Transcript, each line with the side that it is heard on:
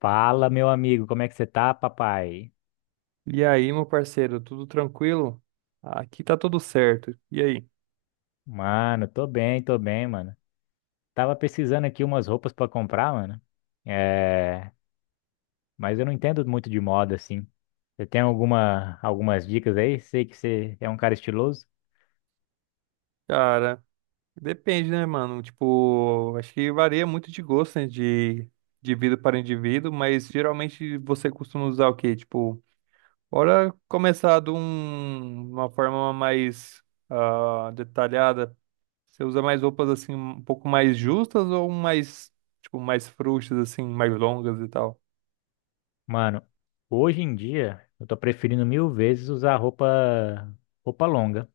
left: Fala, meu amigo, como é que você tá, papai?
right: E aí, meu parceiro, tudo tranquilo? Aqui tá tudo certo. E aí?
left: Mano, tô bem, mano. Tava pesquisando aqui umas roupas pra comprar, mano. É, mas eu não entendo muito de moda assim. Você tem algumas dicas aí? Sei que você é um cara estiloso.
right: Cara, depende, né, mano? Tipo, acho que varia muito de gosto, né, de indivíduo para indivíduo, mas geralmente você costuma usar o quê? Tipo, bora começar de uma forma mais detalhada. Você usa mais roupas, assim, um pouco mais justas ou mais, tipo, mais frouxas, assim, mais longas e tal?
left: Mano, hoje em dia eu tô preferindo mil vezes usar roupa longa.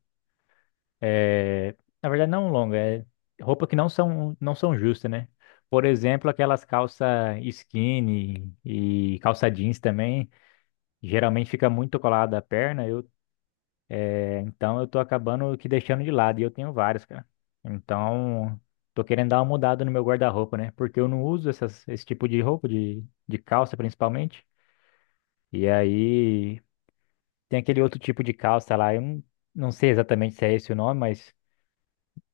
left: É, na verdade não longa, é roupa que não são justas, né? Por exemplo, aquelas calça skinny e calça jeans também. Geralmente fica muito colado à perna, então eu tô acabando que deixando de lado, e eu tenho vários, cara. Então, tô querendo dar uma mudada no meu guarda-roupa, né? Porque eu não uso esse tipo de roupa, de calça principalmente. E aí, tem aquele outro tipo de calça lá, eu não, não sei exatamente se é esse o nome, mas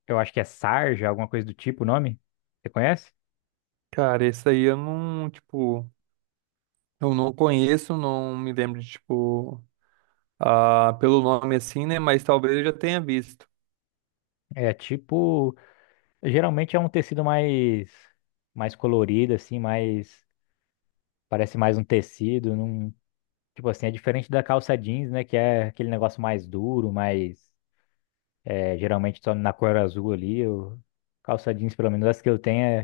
left: eu acho que é sarja, alguma coisa do tipo o nome. Você conhece?
right: Cara, esse aí eu não, tipo, eu não conheço, não me lembro de, tipo, pelo nome assim, né? Mas talvez eu já tenha visto.
left: É tipo, geralmente é um tecido mais, mais colorido, assim, mais, parece mais um tecido, não. Tipo assim, é diferente da calça jeans, né? Que é aquele negócio mais duro, mais, é, geralmente só na cor azul ali. Eu... Calça jeans, pelo menos as que eu tenho, é...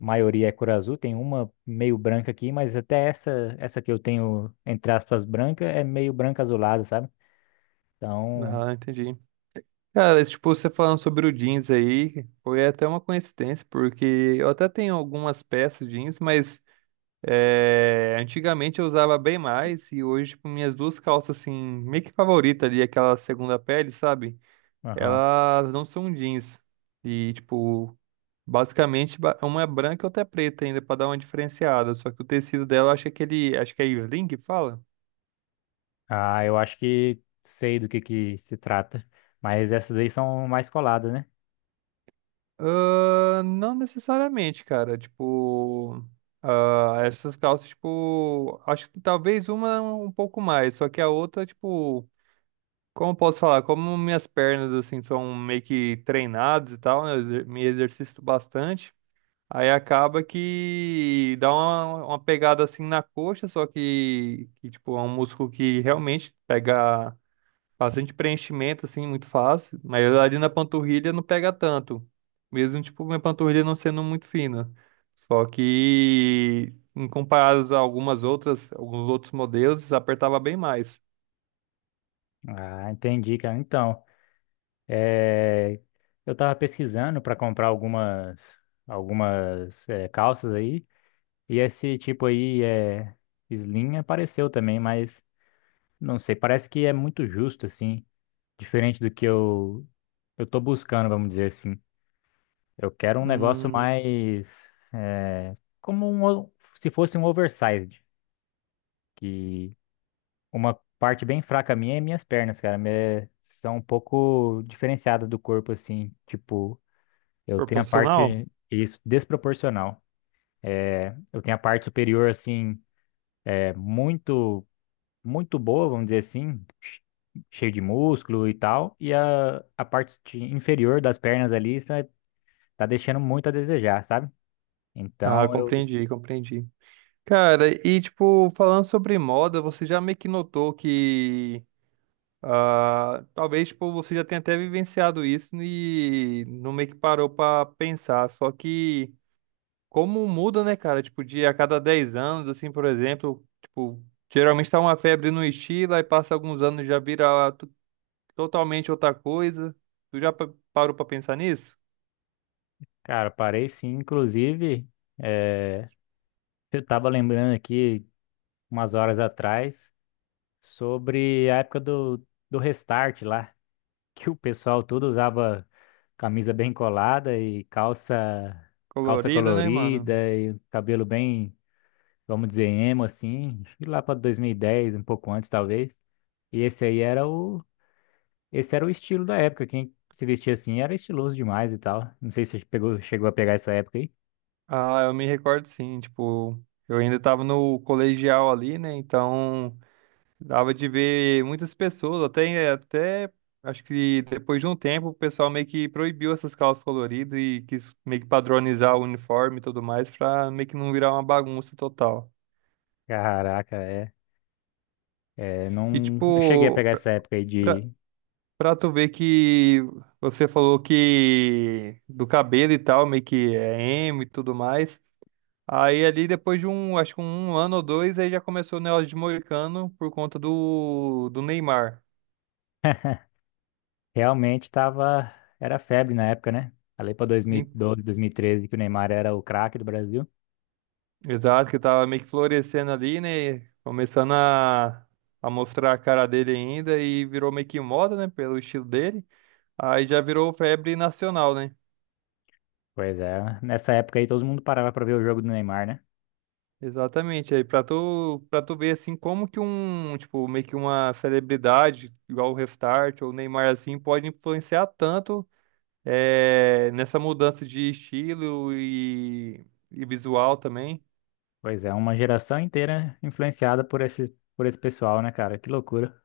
left: a maioria é cor azul. Tem uma meio branca aqui, mas até essa, essa que eu tenho, entre aspas, branca, é meio branca azulada, sabe? Então,
right: Ah, entendi. Cara, esse, tipo, você falando sobre o jeans aí, foi até uma coincidência, porque eu até tenho algumas peças jeans, mas antigamente eu usava bem mais, e hoje, tipo, minhas duas calças, assim, meio que favorita ali, aquela segunda pele, sabe?
left: aham.
right: Elas não são jeans. E, tipo, basicamente, uma é branca e outra é preta ainda, pra dar uma diferenciada. Só que o tecido dela, eu acho que é aquele. Acho que é Irling que fala?
left: Ah, eu acho que sei do que se trata. Mas essas aí são mais coladas, né?
right: Ah, não necessariamente, cara. Tipo, essas calças, tipo, acho que talvez uma um pouco mais, só que a outra, tipo, como eu posso falar? Como minhas pernas, assim, são meio que treinadas e tal, né, eu me exercito bastante. Aí acaba que dá uma pegada assim na coxa, só que, tipo, é um músculo que realmente pega bastante preenchimento, assim, muito fácil. Mas ali na panturrilha não pega tanto. Mesmo, tipo, minha panturrilha não sendo muito fina. Só que, em comparado a algumas outras, alguns outros modelos, apertava bem mais.
left: Ah, entendi, cara. Então. É, eu tava pesquisando para comprar algumas, é, calças aí, e esse tipo aí é slim, apareceu também, mas não sei, parece que é muito justo assim, diferente do que eu tô buscando, vamos dizer assim. Eu quero um negócio
right: Hum,
left: mais, é, como um, o- se fosse um oversized, que uma parte bem fraca minha é minhas pernas, cara, me- são um pouco diferenciadas do corpo assim, tipo. Eu tenho a
right: Proporcional?
left: parte, isso, desproporcional. Eu tenho a parte superior, assim, é muito, muito boa, vamos dizer assim, cheio de músculo e tal. E a parte inferior das pernas ali sa- tá deixando muito a desejar, sabe?
right: Ah,
left: Então, eu,
right: compreendi, compreendi. Cara, e, tipo, falando sobre moda, você já meio que notou que talvez tipo, você já tenha até vivenciado isso e não meio que parou pra pensar. Só que como muda, né, cara? Tipo, de a cada 10 anos, assim, por exemplo, tipo, geralmente tá uma febre no estilo, aí passa alguns anos já vira totalmente outra coisa. Tu já parou pra pensar nisso?
left: cara, parei sim. Inclusive, é, eu tava lembrando aqui, umas horas atrás, sobre a época do Restart lá, que o pessoal todo usava camisa bem colada e calça
right: Colorida, né, mano?
left: colorida e cabelo bem, vamos dizer, emo assim, acho que lá para 2010, um pouco antes talvez. E esse aí era o, esse era o estilo da época, quem se vestia assim era estiloso demais e tal. Não sei se você pegou, chegou a pegar essa época aí.
right: Ah, eu me recordo sim, tipo, eu ainda tava no colegial ali, né? Então. Dava de ver muitas pessoas, até acho que depois de um tempo o pessoal meio que proibiu essas calças coloridas e quis meio que padronizar o uniforme e tudo mais pra meio que não virar uma bagunça total.
left: Caraca, é, é,
right: E
left: não cheguei a
right: tipo,
left: pegar essa época aí
right: pra,
left: de
right: pra tu ver que você falou que do cabelo e tal, meio que é emo e tudo mais. Aí ali depois de um, acho que um ano ou dois, aí já começou o negócio de moicano por conta do Neymar.
left: realmente. Tava era febre na época, né? Ali para 2012, 2013, que o Neymar era o craque do Brasil.
right: Exato, que tava meio que florescendo ali, né? Começando a mostrar a cara dele ainda e virou meio que moda, né? Pelo estilo dele. Aí já virou febre nacional, né?
left: Pois é, nessa época aí todo mundo parava pra ver o jogo do Neymar, né?
right: Exatamente. Aí pra tu ver assim como que um, tipo, meio que uma celebridade, igual o Restart ou o Neymar assim, pode influenciar tanto nessa mudança de estilo e visual também.
left: Pois é, uma geração inteira influenciada por esse pessoal, né, cara? Que loucura.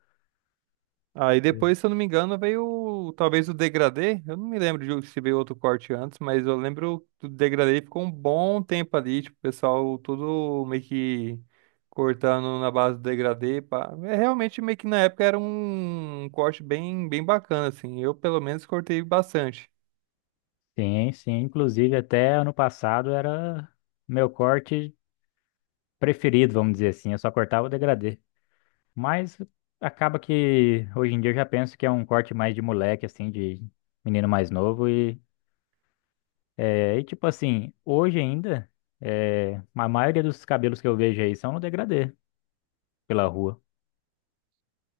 right: Aí
left: Sim.
right: depois, se eu não me engano, veio talvez o degradê. Eu não me lembro de se veio outro corte antes, mas eu lembro do degradê e ficou um bom tempo ali, tipo, o pessoal tudo meio que cortando na base do degradê, pá. É realmente meio que na época era um corte bem bem bacana assim. Eu pelo menos cortei bastante.
left: Sim, sim. Inclusive, até ano passado era meu corte preferido, vamos dizer assim. Eu só cortava o degradê. Mas acaba que hoje em dia eu já penso que é um corte mais de moleque, assim, de menino mais novo. E, é, e tipo assim, hoje ainda, é, a maioria dos cabelos que eu vejo aí são no degradê pela rua.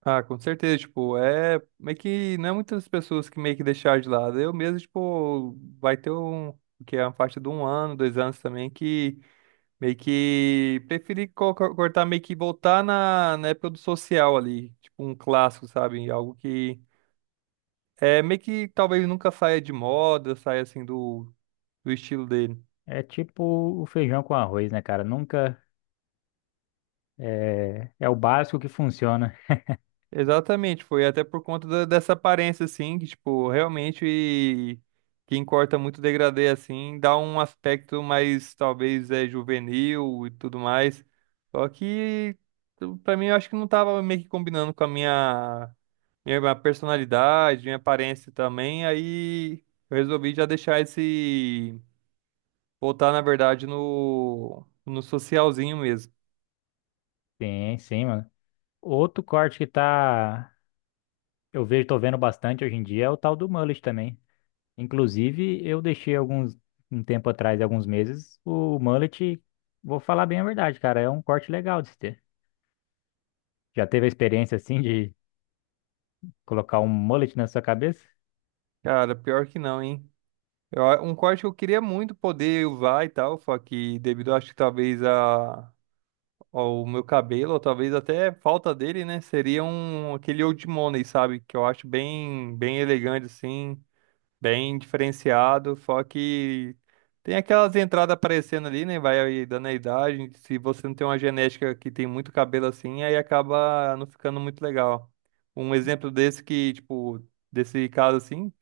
right: Ah, com certeza, tipo, é meio que não é muitas pessoas que meio que deixaram de lado. Eu mesmo, tipo, vai ter um que é uma faixa de um ano, 2 anos também que meio que preferi cortar, meio que voltar na época do social ali, tipo um clássico, sabe? Algo que é meio que talvez nunca saia de moda, saia assim do estilo dele.
left: É tipo o feijão com arroz, né, cara? Nunca é, é o básico que funciona.
right: Exatamente, foi até por conta dessa aparência, assim, que, tipo, realmente quem corta muito degradê, assim, dá um aspecto mais, talvez, é juvenil e tudo mais. Só que, pra mim, eu acho que não tava meio que combinando com a minha personalidade, minha aparência também, aí eu resolvi já deixar esse, voltar, na verdade, no socialzinho mesmo.
left: Sim, sim, mano. Outro corte que tá eu vejo, tô vendo bastante hoje em dia é o tal do mullet também. Inclusive, eu deixei alguns. Um tempo atrás, alguns meses, o mullet, vou falar bem a verdade, cara, é um corte legal de se ter. Já teve a experiência assim de colocar um mullet na sua cabeça?
right: Cara, pior que não, hein? Eu um corte que eu queria muito poder usar e tal, só que devido, acho que talvez ao meu cabelo, ou talvez até falta dele, né? Seria um, aquele Old Money, sabe? Que eu acho bem, bem elegante, assim, bem diferenciado, só que tem aquelas entradas aparecendo ali, né? Vai aí dando a idade, se você não tem uma genética que tem muito cabelo assim, aí acaba não ficando muito legal. Um exemplo desse que, tipo, desse caso assim,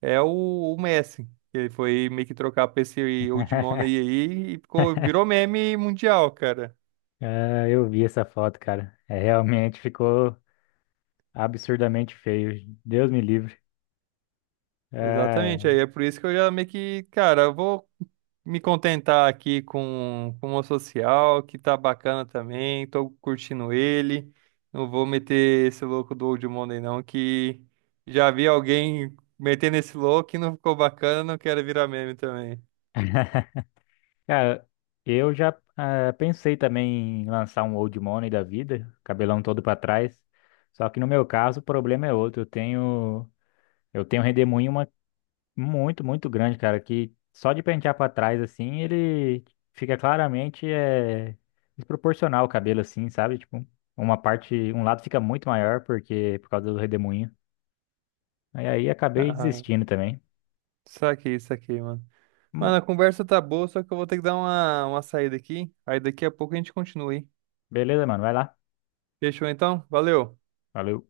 right: é o Messi. Ele foi meio que trocar pra esse Old Money aí e ficou, virou meme mundial, cara.
left: Ah, eu vi essa foto, cara. É, realmente ficou absurdamente feio. Deus me livre. Ah,
right: Exatamente, aí é por isso que eu já meio que, cara, eu vou me contentar aqui com o meu social, que tá bacana também, tô curtindo ele. Não vou meter esse louco do Old Money não, que já vi alguém metendo esse louco e não ficou bacana, não quero virar meme também.
left: cara, eu já, ah, pensei também em lançar um old money da vida, cabelão todo pra trás. Só que no meu caso, o problema é outro. Eu tenho um redemoinho uma- muito, muito grande, cara, que só de pentear pra trás assim, ele fica claramente, é, desproporcional o cabelo assim, sabe? Tipo, uma parte, um lado fica muito maior porque por causa do redemoinho. Aí acabei
right: Ah,
left: desistindo também.
right: isso aqui, mano. Mano,
left: Hum.
right: a conversa tá boa, só que eu vou ter que dar uma saída aqui. Aí daqui a pouco a gente continua, hein?
left: Beleza, mano, vai lá.
right: Fechou então? Valeu!
left: Valeu.